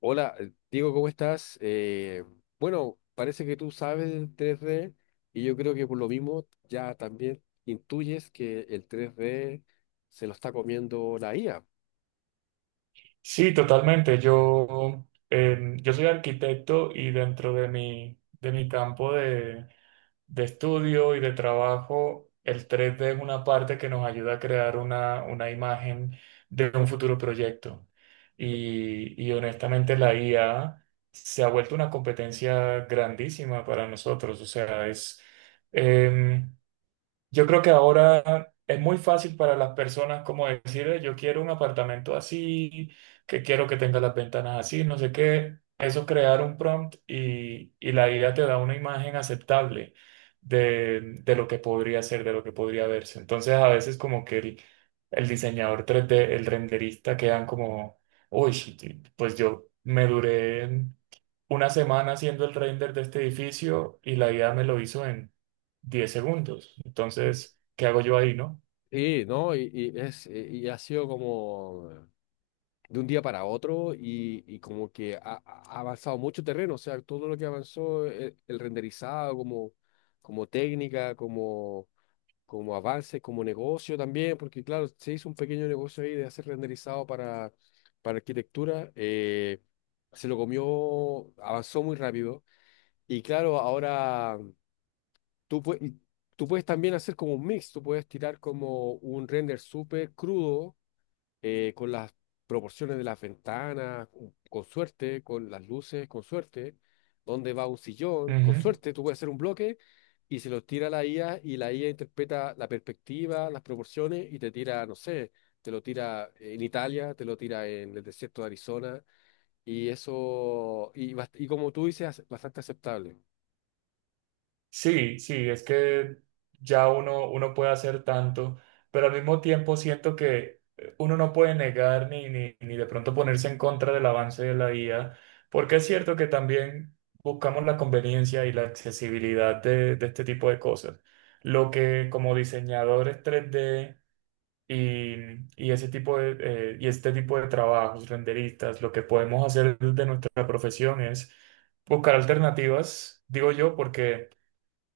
Hola, Diego, ¿cómo estás? Bueno, parece que tú sabes del 3D y yo creo que por lo mismo ya también intuyes que el tres d se lo está comiendo la IA. Sí, totalmente. Yo soy arquitecto y dentro de de mi campo de estudio y de trabajo, el 3D es una parte que nos ayuda a crear una imagen de un futuro proyecto. Y honestamente la IA se ha vuelto una competencia grandísima para nosotros. O sea, em, yo creo que ahora es muy fácil para las personas como decir, yo quiero un apartamento así, que quiero que tenga las ventanas así, no sé qué. Eso crear un prompt y la idea te da una imagen aceptable de lo que podría ser, de lo que podría verse. Entonces a veces como que el diseñador 3D, el renderista quedan como, uy, sí, pues yo me duré una semana haciendo el render de este edificio y la idea me lo hizo en 10 segundos. Sí, Entonces, ¿qué hago yo ahí, no? sí, ¿no? Y es, y ha sido como de un día para otro, y como que ha avanzado mucho terreno. O sea, todo lo que avanzó, el renderizado como, como, técnica, como avance, como negocio también, porque claro, se hizo un pequeño negocio ahí de hacer renderizado para arquitectura. Se lo comió, avanzó muy rápido, y claro, ahora tú puedes... tú puedes también hacer como un mix. Tú puedes tirar como un render súper crudo, con las proporciones de las ventanas, con suerte, con las luces, con suerte, dónde va un sillón, con Ujú. suerte tú puedes hacer un bloque y se lo tira a la IA, y la IA interpreta la perspectiva, las proporciones, y te tira, no sé, te lo tira en Italia, te lo tira en el desierto de Arizona. Y eso, y como tú dices, bastante aceptable. Sí, sí, es que ya uno puede hacer tanto, pero al mismo tiempo siento que uno no puede negar ni de pronto ponerse en contra del avance de la IA, porque es cierto que también buscamos la conveniencia y la accesibilidad de este tipo de cosas. Lo que como diseñadores 3D y, y ese y este tipo de trabajos, renderistas, lo que podemos hacer desde nuestra profesión es buscar alternativas, digo yo, porque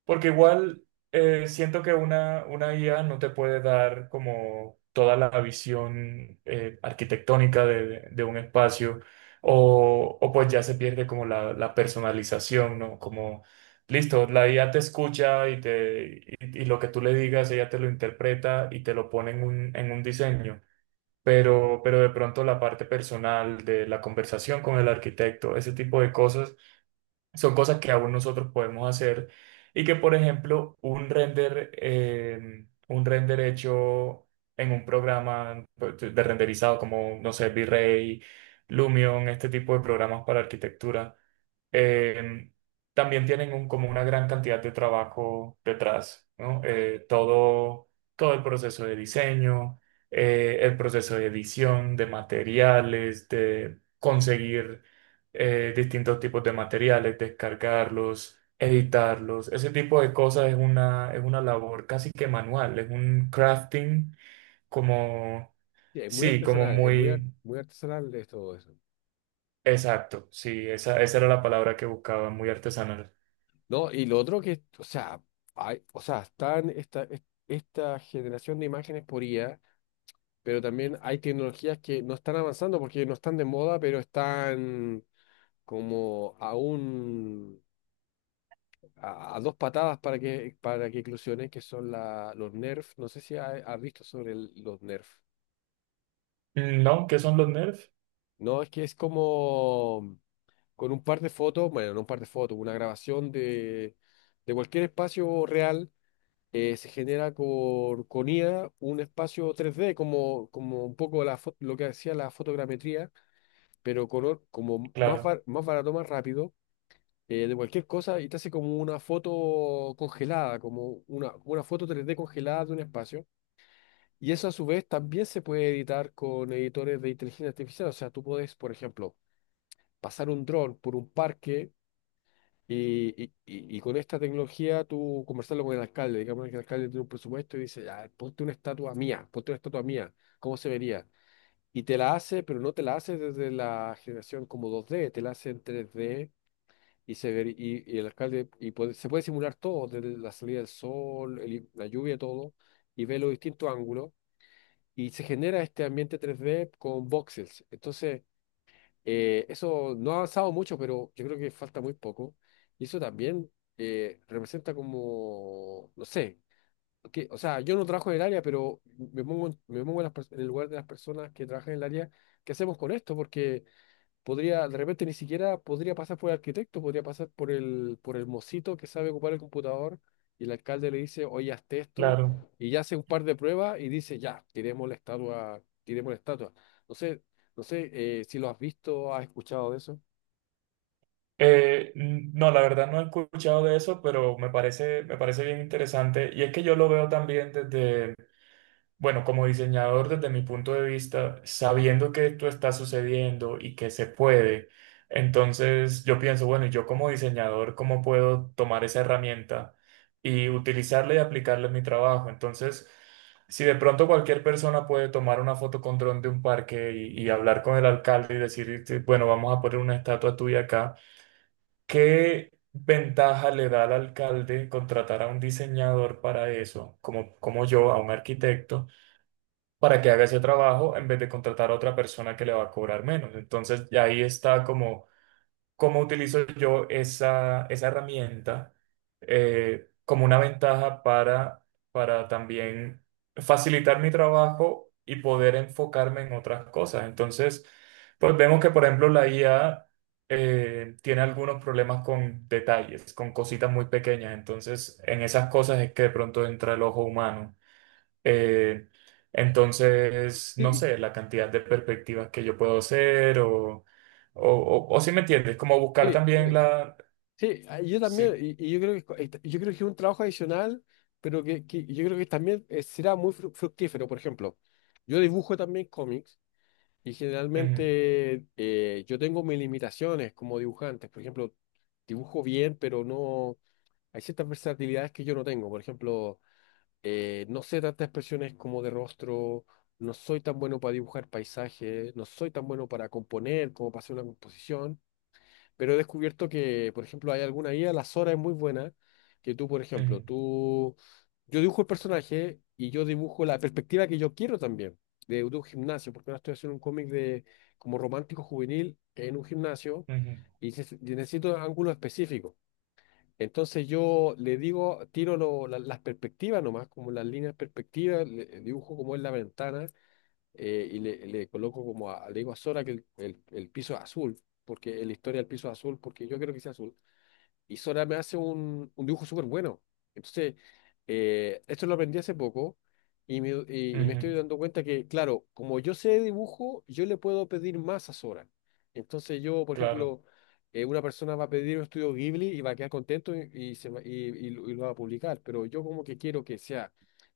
porque igual siento que una IA no te puede dar como toda la visión arquitectónica de, de un espacio o pues ya se pierde como la personalización, ¿no? Como, listo, la IA te escucha y lo que tú le digas, ella te lo interpreta y te lo pone en en un diseño. Pero de pronto la parte personal de la conversación con el arquitecto, ese tipo de cosas son cosas que aún nosotros podemos hacer y que, por ejemplo, un render hecho en un programa pues, de renderizado como, no sé, V-Ray, Lumion, este tipo de programas para arquitectura, eh, también como una gran cantidad de trabajo detrás, ¿no? Todo el proceso de diseño, el proceso de edición, de materiales, de conseguir distintos tipos de materiales, descargarlos, editarlos. Ese tipo de cosas es es una labor casi que manual, es un crafting como, Sí, es muy sí, como artesanal, es muy, muy muy artesanal de todo eso. exacto. Sí, esa era la palabra que buscaba, muy artesanal. No, y lo otro que, o sea, hay, o sea, esta generación de imágenes por IA, pero también hay tecnologías que no están avanzando porque no están de moda, pero están como a dos patadas para que eclosionen, que son la, los Nerf. No sé si has visto sobre los Nerf. Mm, no, ¿qué son los nerfs? No, es que es como con un par de fotos, bueno, no un par de fotos, una grabación de, cualquier espacio real. Se genera con IA un espacio 3D, como, como un poco lo que hacía la fotogrametría, pero color como más, Claro, bar- más barato, más rápido, de cualquier cosa, y te hace como una foto congelada, como una foto 3D congelada de un espacio. Y eso a su vez también se puede editar con editores de inteligencia artificial. O sea, tú puedes, por ejemplo, pasar un dron por un parque y, y con esta tecnología tú conversarlo con el alcalde. Digamos que el alcalde tiene un presupuesto y dice, "Ya, ponte una estatua mía, ponte una estatua mía, ¿cómo se vería?". Y te la hace, pero no te la hace desde la generación como dos d, te la hace en tres d, y el alcalde se puede simular todo, desde la salida del sol, la lluvia, todo, y ve los distintos ángulos, y se genera este ambiente tres d con voxels. Entonces, eso no ha avanzado mucho, pero yo creo que falta muy poco. Y eso también representa como, no sé, que, o sea, yo no trabajo en el área, pero me pongo en, las pers- en el lugar de las personas que trabajan en el área. ¿Qué hacemos con esto? Porque podría, de repente ni siquiera podría pasar por el arquitecto, podría pasar por el mocito que sabe ocupar el computador, y el alcalde le dice, "Oye, hazte esto", claro. y ya hace un par de pruebas y dice, "Ya, tiremos la estatua, tiremos la estatua". No sé, no sé si lo has visto, has escuchado de eso. No, la verdad no he escuchado de eso, pero me parece bien interesante. Y es que yo lo veo también desde, bueno, como diseñador, desde mi punto de vista, sabiendo que esto está sucediendo y que se puede, entonces yo pienso, bueno, ¿y yo como diseñador, cómo puedo tomar esa herramienta y utilizarla y aplicarla en mi trabajo? Entonces, si de pronto cualquier persona puede tomar una foto con dron de un parque y hablar con el alcalde y decir, "Sí, bueno, vamos a poner una estatua tuya acá, ¿qué ventaja le da al alcalde contratar a un diseñador para eso, como, como yo, a un arquitecto? Para que haga ese trabajo en vez de contratar a otra persona que le va a cobrar menos. Entonces, ya ahí está como cómo utilizo yo esa herramienta como una ventaja para también facilitar mi trabajo y poder enfocarme en otras cosas. Entonces, pues vemos que, por ejemplo, la IA tiene algunos problemas con detalles, con cositas muy pequeñas. Entonces, en esas cosas es que de pronto entra el ojo humano eh, entonces, no Sí, sé, la cantidad de perspectivas que yo puedo hacer o si me entiendes, como buscar sí, sí, también la... sí, ah, yo también. Sí, Y yo creo que, es un trabajo adicional, pero que yo creo que también será muy fructífero. Por ejemplo, yo dibujo también cómics. Y ujú, generalmente yo tengo mis limitaciones como dibujante. Por ejemplo, dibujo bien, pero no hay ciertas versatilidades que yo no tengo. Por ejemplo, no sé tantas expresiones como de rostro, no soy tan bueno para dibujar paisajes, no soy tan bueno para componer como para hacer una composición. Pero he descubierto que, por ejemplo, hay alguna IA, la Sora es muy buena, que tú, por ejemplo, ujú, tú, yo dibujo el personaje y yo dibujo la perspectiva que yo quiero también, de un gimnasio, porque ahora estoy haciendo un cómic de como romántico juvenil en un gimnasio, ujú, y necesito ángulos específicos. Entonces yo le digo, tiro las perspectivas nomás, como las líneas perspectivas, dibujo como es la ventana, y le coloco le digo a Sora que el piso es azul, porque en la historia el piso es azul, porque yo creo que sea azul, y Sora me hace un dibujo súper bueno. Entonces, esto lo aprendí hace poco, y me ujú, estoy dando cuenta que, claro, como yo sé de dibujo, yo le puedo pedir más a Sora. Entonces yo, por claro. ejemplo, una persona va a pedir un estudio Ghibli y va a quedar contento, y lo va a publicar, pero yo como que quiero que sea,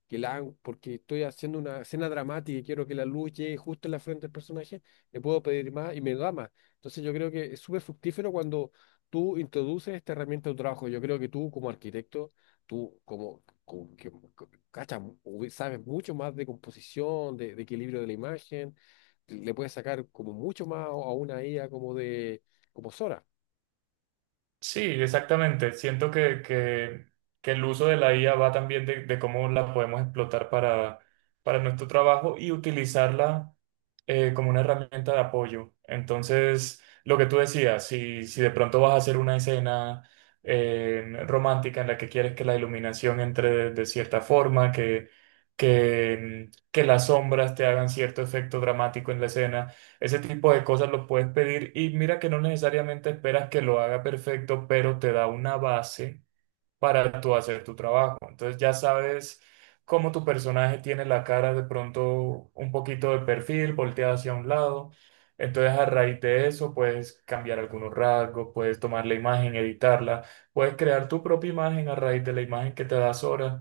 que la hagan, porque estoy haciendo una escena dramática y quiero que la luz llegue justo en la frente del personaje. Le puedo pedir más y me da más. Entonces yo creo que es súper fructífero cuando tú introduces esta herramienta a tu trabajo. Yo creo que tú como arquitecto, tú como, que sabes mucho más de composición, de equilibrio de la imagen, le puedes sacar como mucho más a una IA como Sora. Sí, exactamente. Siento que el uso de la IA va también de cómo la podemos explotar para nuestro trabajo y utilizarla como una herramienta de apoyo. Entonces, lo que tú decías, si de pronto vas a hacer una escena romántica en la que quieres que la iluminación entre de cierta forma, que las sombras te hagan cierto efecto dramático en la escena, ese tipo de cosas lo puedes pedir y mira que no necesariamente esperas que lo haga perfecto, pero te da una base para tú hacer tu trabajo. Entonces ya sabes cómo tu personaje tiene la cara de pronto un poquito de perfil, volteada hacia un lado. Entonces a raíz de eso puedes cambiar algunos rasgos, puedes tomar la imagen, editarla, puedes crear tu propia imagen a raíz de la imagen que te da Sora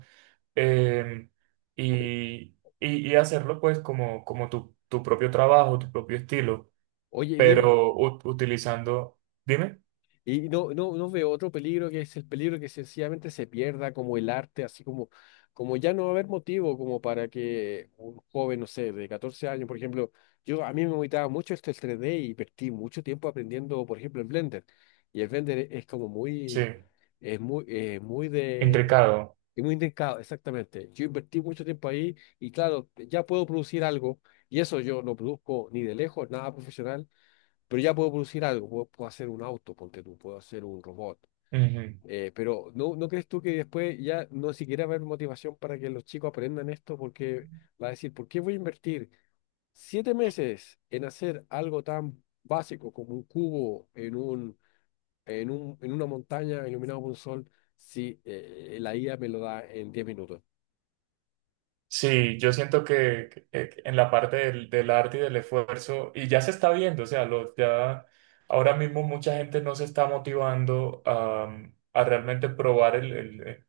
eh, y hacerlo pues como, como tu propio trabajo, tu propio estilo, Oye, Diego, pero utilizando, dime, y no, no, no veo otro peligro que es el peligro que sencillamente se pierda como el arte, así como, como ya no va a haber motivo como para que un joven, no sé, de 14 años, por ejemplo. Yo, a mí me gustaba mucho esto, el 3D, y perdí mucho tiempo aprendiendo, por ejemplo, en Blender. Y el Blender es como sí, muy, es muy, eh, muy de, intricado. es muy indicado, exactamente. Yo invertí mucho tiempo ahí y claro, ya puedo producir algo, y eso yo no produzco ni de lejos, nada profesional, pero ya puedo producir algo. Puedo, puedo hacer un auto, ponte tú, puedo hacer un robot. Pero ¿no, no crees tú que después ya no siquiera va a haber motivación para que los chicos aprendan esto? Porque va a decir, ¿por qué voy a invertir 7 meses en hacer algo tan básico como un cubo en una montaña iluminado por un sol si la IA me lo da en 10 minutos? Sí, yo siento que en la parte del arte y del esfuerzo, y ya se está viendo, o sea, ya ahora mismo mucha gente no se está motivando a, mm, a realmente probar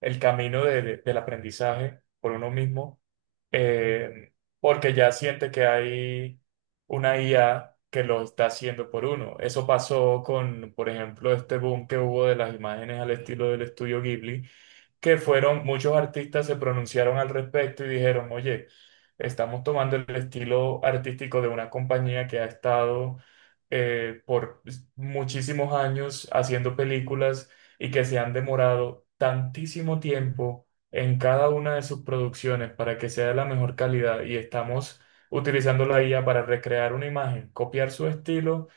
el camino del aprendizaje por uno mismo, eh, porque ya siente que hay una IA que lo está haciendo por uno. Eso pasó con, por ejemplo, este boom que hubo de las imágenes al estilo del estudio Ghibli que fueron, muchos artistas se pronunciaron al respecto y dijeron, oye, estamos tomando el estilo artístico de una compañía que ha estado por muchísimos años haciendo películas y que se han demorado tantísimo tiempo en cada una de sus producciones para que sea de la mejor calidad y estamos utilizando la IA para recrear una imagen, copiar su estilo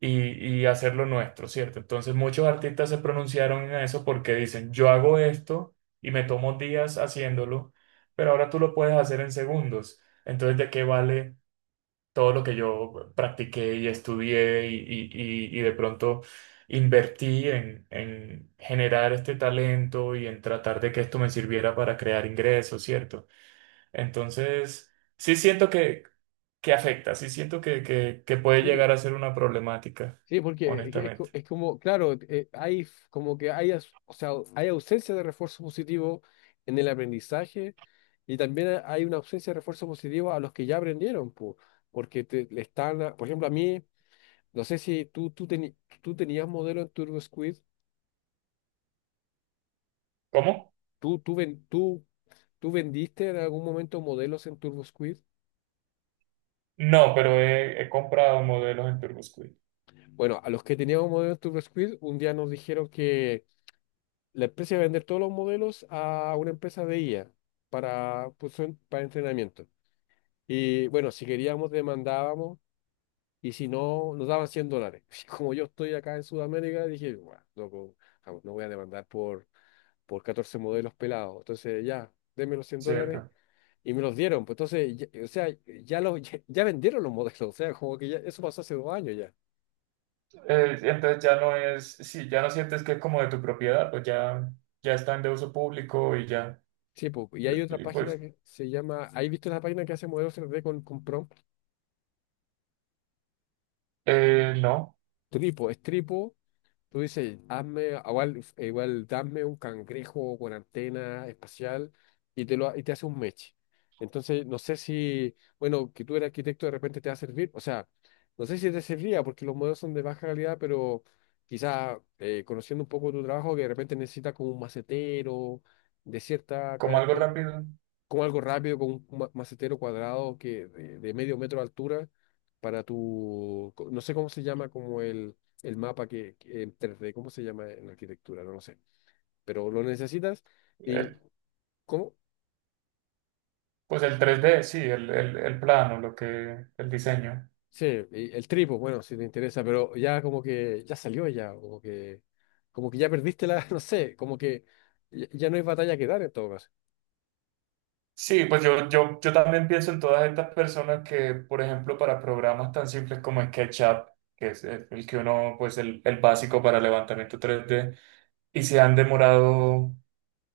y hacerlo nuestro, ¿cierto? Entonces muchos artistas se pronunciaron en eso porque dicen, yo hago esto y me tomo días haciéndolo, pero ahora tú lo puedes hacer en segundos. Entonces, ¿de qué vale todo lo que yo practiqué y estudié y de pronto invertí en generar este talento y en tratar de que esto me sirviera para crear ingresos, ¿cierto? Entonces, sí siento que afecta. Sí siento que puede llegar Sí, a ser una problemática, sí, porque es, es honestamente. co- es como, claro, como que o sea, hay ausencia de refuerzo positivo en el aprendizaje, y también hay una ausencia de refuerzo positivo a los que ya aprendieron, po, porque te, le están, a- por ejemplo, a mí, no sé si tú tenías modelo en TurboSquid, ¿Cómo? tú, tú, ven- tú, tú vendiste en algún momento modelos en TurboSquid. No, pero he comprado modelos en TurboSquid, Bueno, a los que teníamos modelos en TurboSquid, un día nos dijeron: la empresa iba a vender todos los modelos a una empresa de IA para, pues, para entrenamiento. Y bueno, si queríamos, demandábamos, y si no, nos daban $100. Como yo estoy acá en Sudamérica, dije, bueno, loco, jamás no voy a demandar por 14 modelos pelados. Entonces, ya, denme los $100. ¿cierto? Y me los dieron, pues entonces, o sea, ya, los, ya, ya vendieron los modelos. O sea, como que ya, eso pasó hace 2 años ya. Entonces ya no es, si ya no sientes que es como de tu propiedad, pues ya, ya están de uso público y ya, Sí, pues, y hay otra y página pues que se llama, ¿hay visto la página que hace modelos 3D con prompt? No, Tripo, es Tripo. Tú dices, "Hazme, ah, igual, igual dame un cangrejo con antena espacial", y te hace un meche. Entonces, no sé si, bueno, que tú eres arquitecto de repente te va a servir. O sea, no sé si te serviría porque los modelos son de baja calidad, pero quizás conociendo un poco tu trabajo, que de repente necesitas como un macetero de cierta como algo característica, rápido. como algo rápido, con un macetero cuadrado que de, medio metro de altura para tu, no sé cómo se llama, como el mapa que en 3D. ¿Cómo se llama en arquitectura? No lo sé, pero lo necesitas, y Eh, ¿cómo? pues el 3D, sí, el plano, lo que, el diseño. Sí, y el tripo, bueno, si te interesa, pero ya como que ya salió ya, como que ya perdiste la, no sé, como que ya, ya no hay batalla que dar en todo caso. Sí, yo también pienso en todas estas personas que, por ejemplo, para programas tan simples como SketchUp, que es el que uno, pues el básico para levantamiento 3D, y se han demorado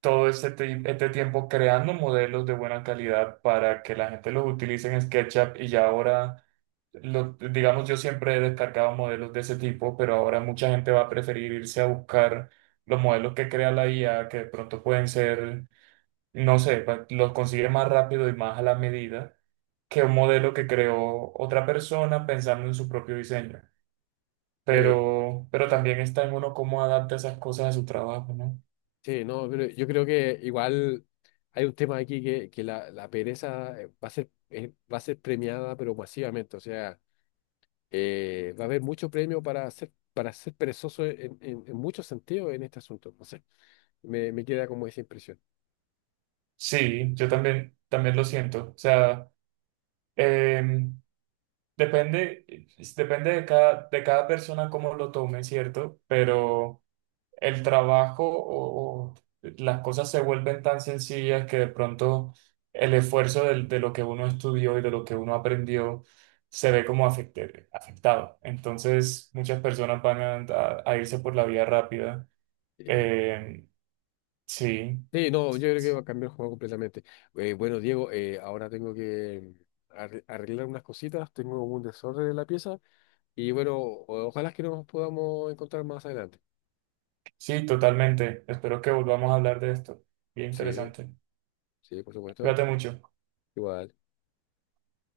todo este tiempo creando modelos de buena calidad para que la gente los utilice en SketchUp y ya ahora, digamos, yo siempre he descargado modelos de ese tipo, pero ahora mucha gente va a preferir irse a buscar los modelos que crea la IA, que de pronto pueden ser no sé, los consigue más rápido y más a la medida que un modelo que creó otra persona pensando en su propio diseño. Pero Sí, también está en uno cómo adapta esas cosas a su trabajo, ¿no? sí, no, pero yo creo que igual hay un tema aquí que la pereza va a ser premiada, pero masivamente. O sea, va a haber mucho premio para ser perezoso en muchos sentidos en este asunto. No sé, me queda como esa impresión. Sí, yo también, también lo siento. O sea, eh, depende, depende de cada persona cómo lo tome, ¿cierto? Pero... el trabajo o las cosas se vuelven tan sencillas que de pronto el esfuerzo lo que uno estudió y de lo que uno aprendió se ve como afectado. Entonces, muchas personas van a irse por la vía rápida. Eh, Eh, sí, Sí, no, yo creo que va a cambiar el juego completamente. Bueno, Diego, ahora tengo que arreglar unas cositas, tengo un desorden en la pieza. Y bueno, ojalá que nos podamos encontrar más adelante. sí, totalmente. Espero que volvamos a hablar de esto. Bien Sí, interesante. sí, por supuesto. Cuídate mucho. Igual.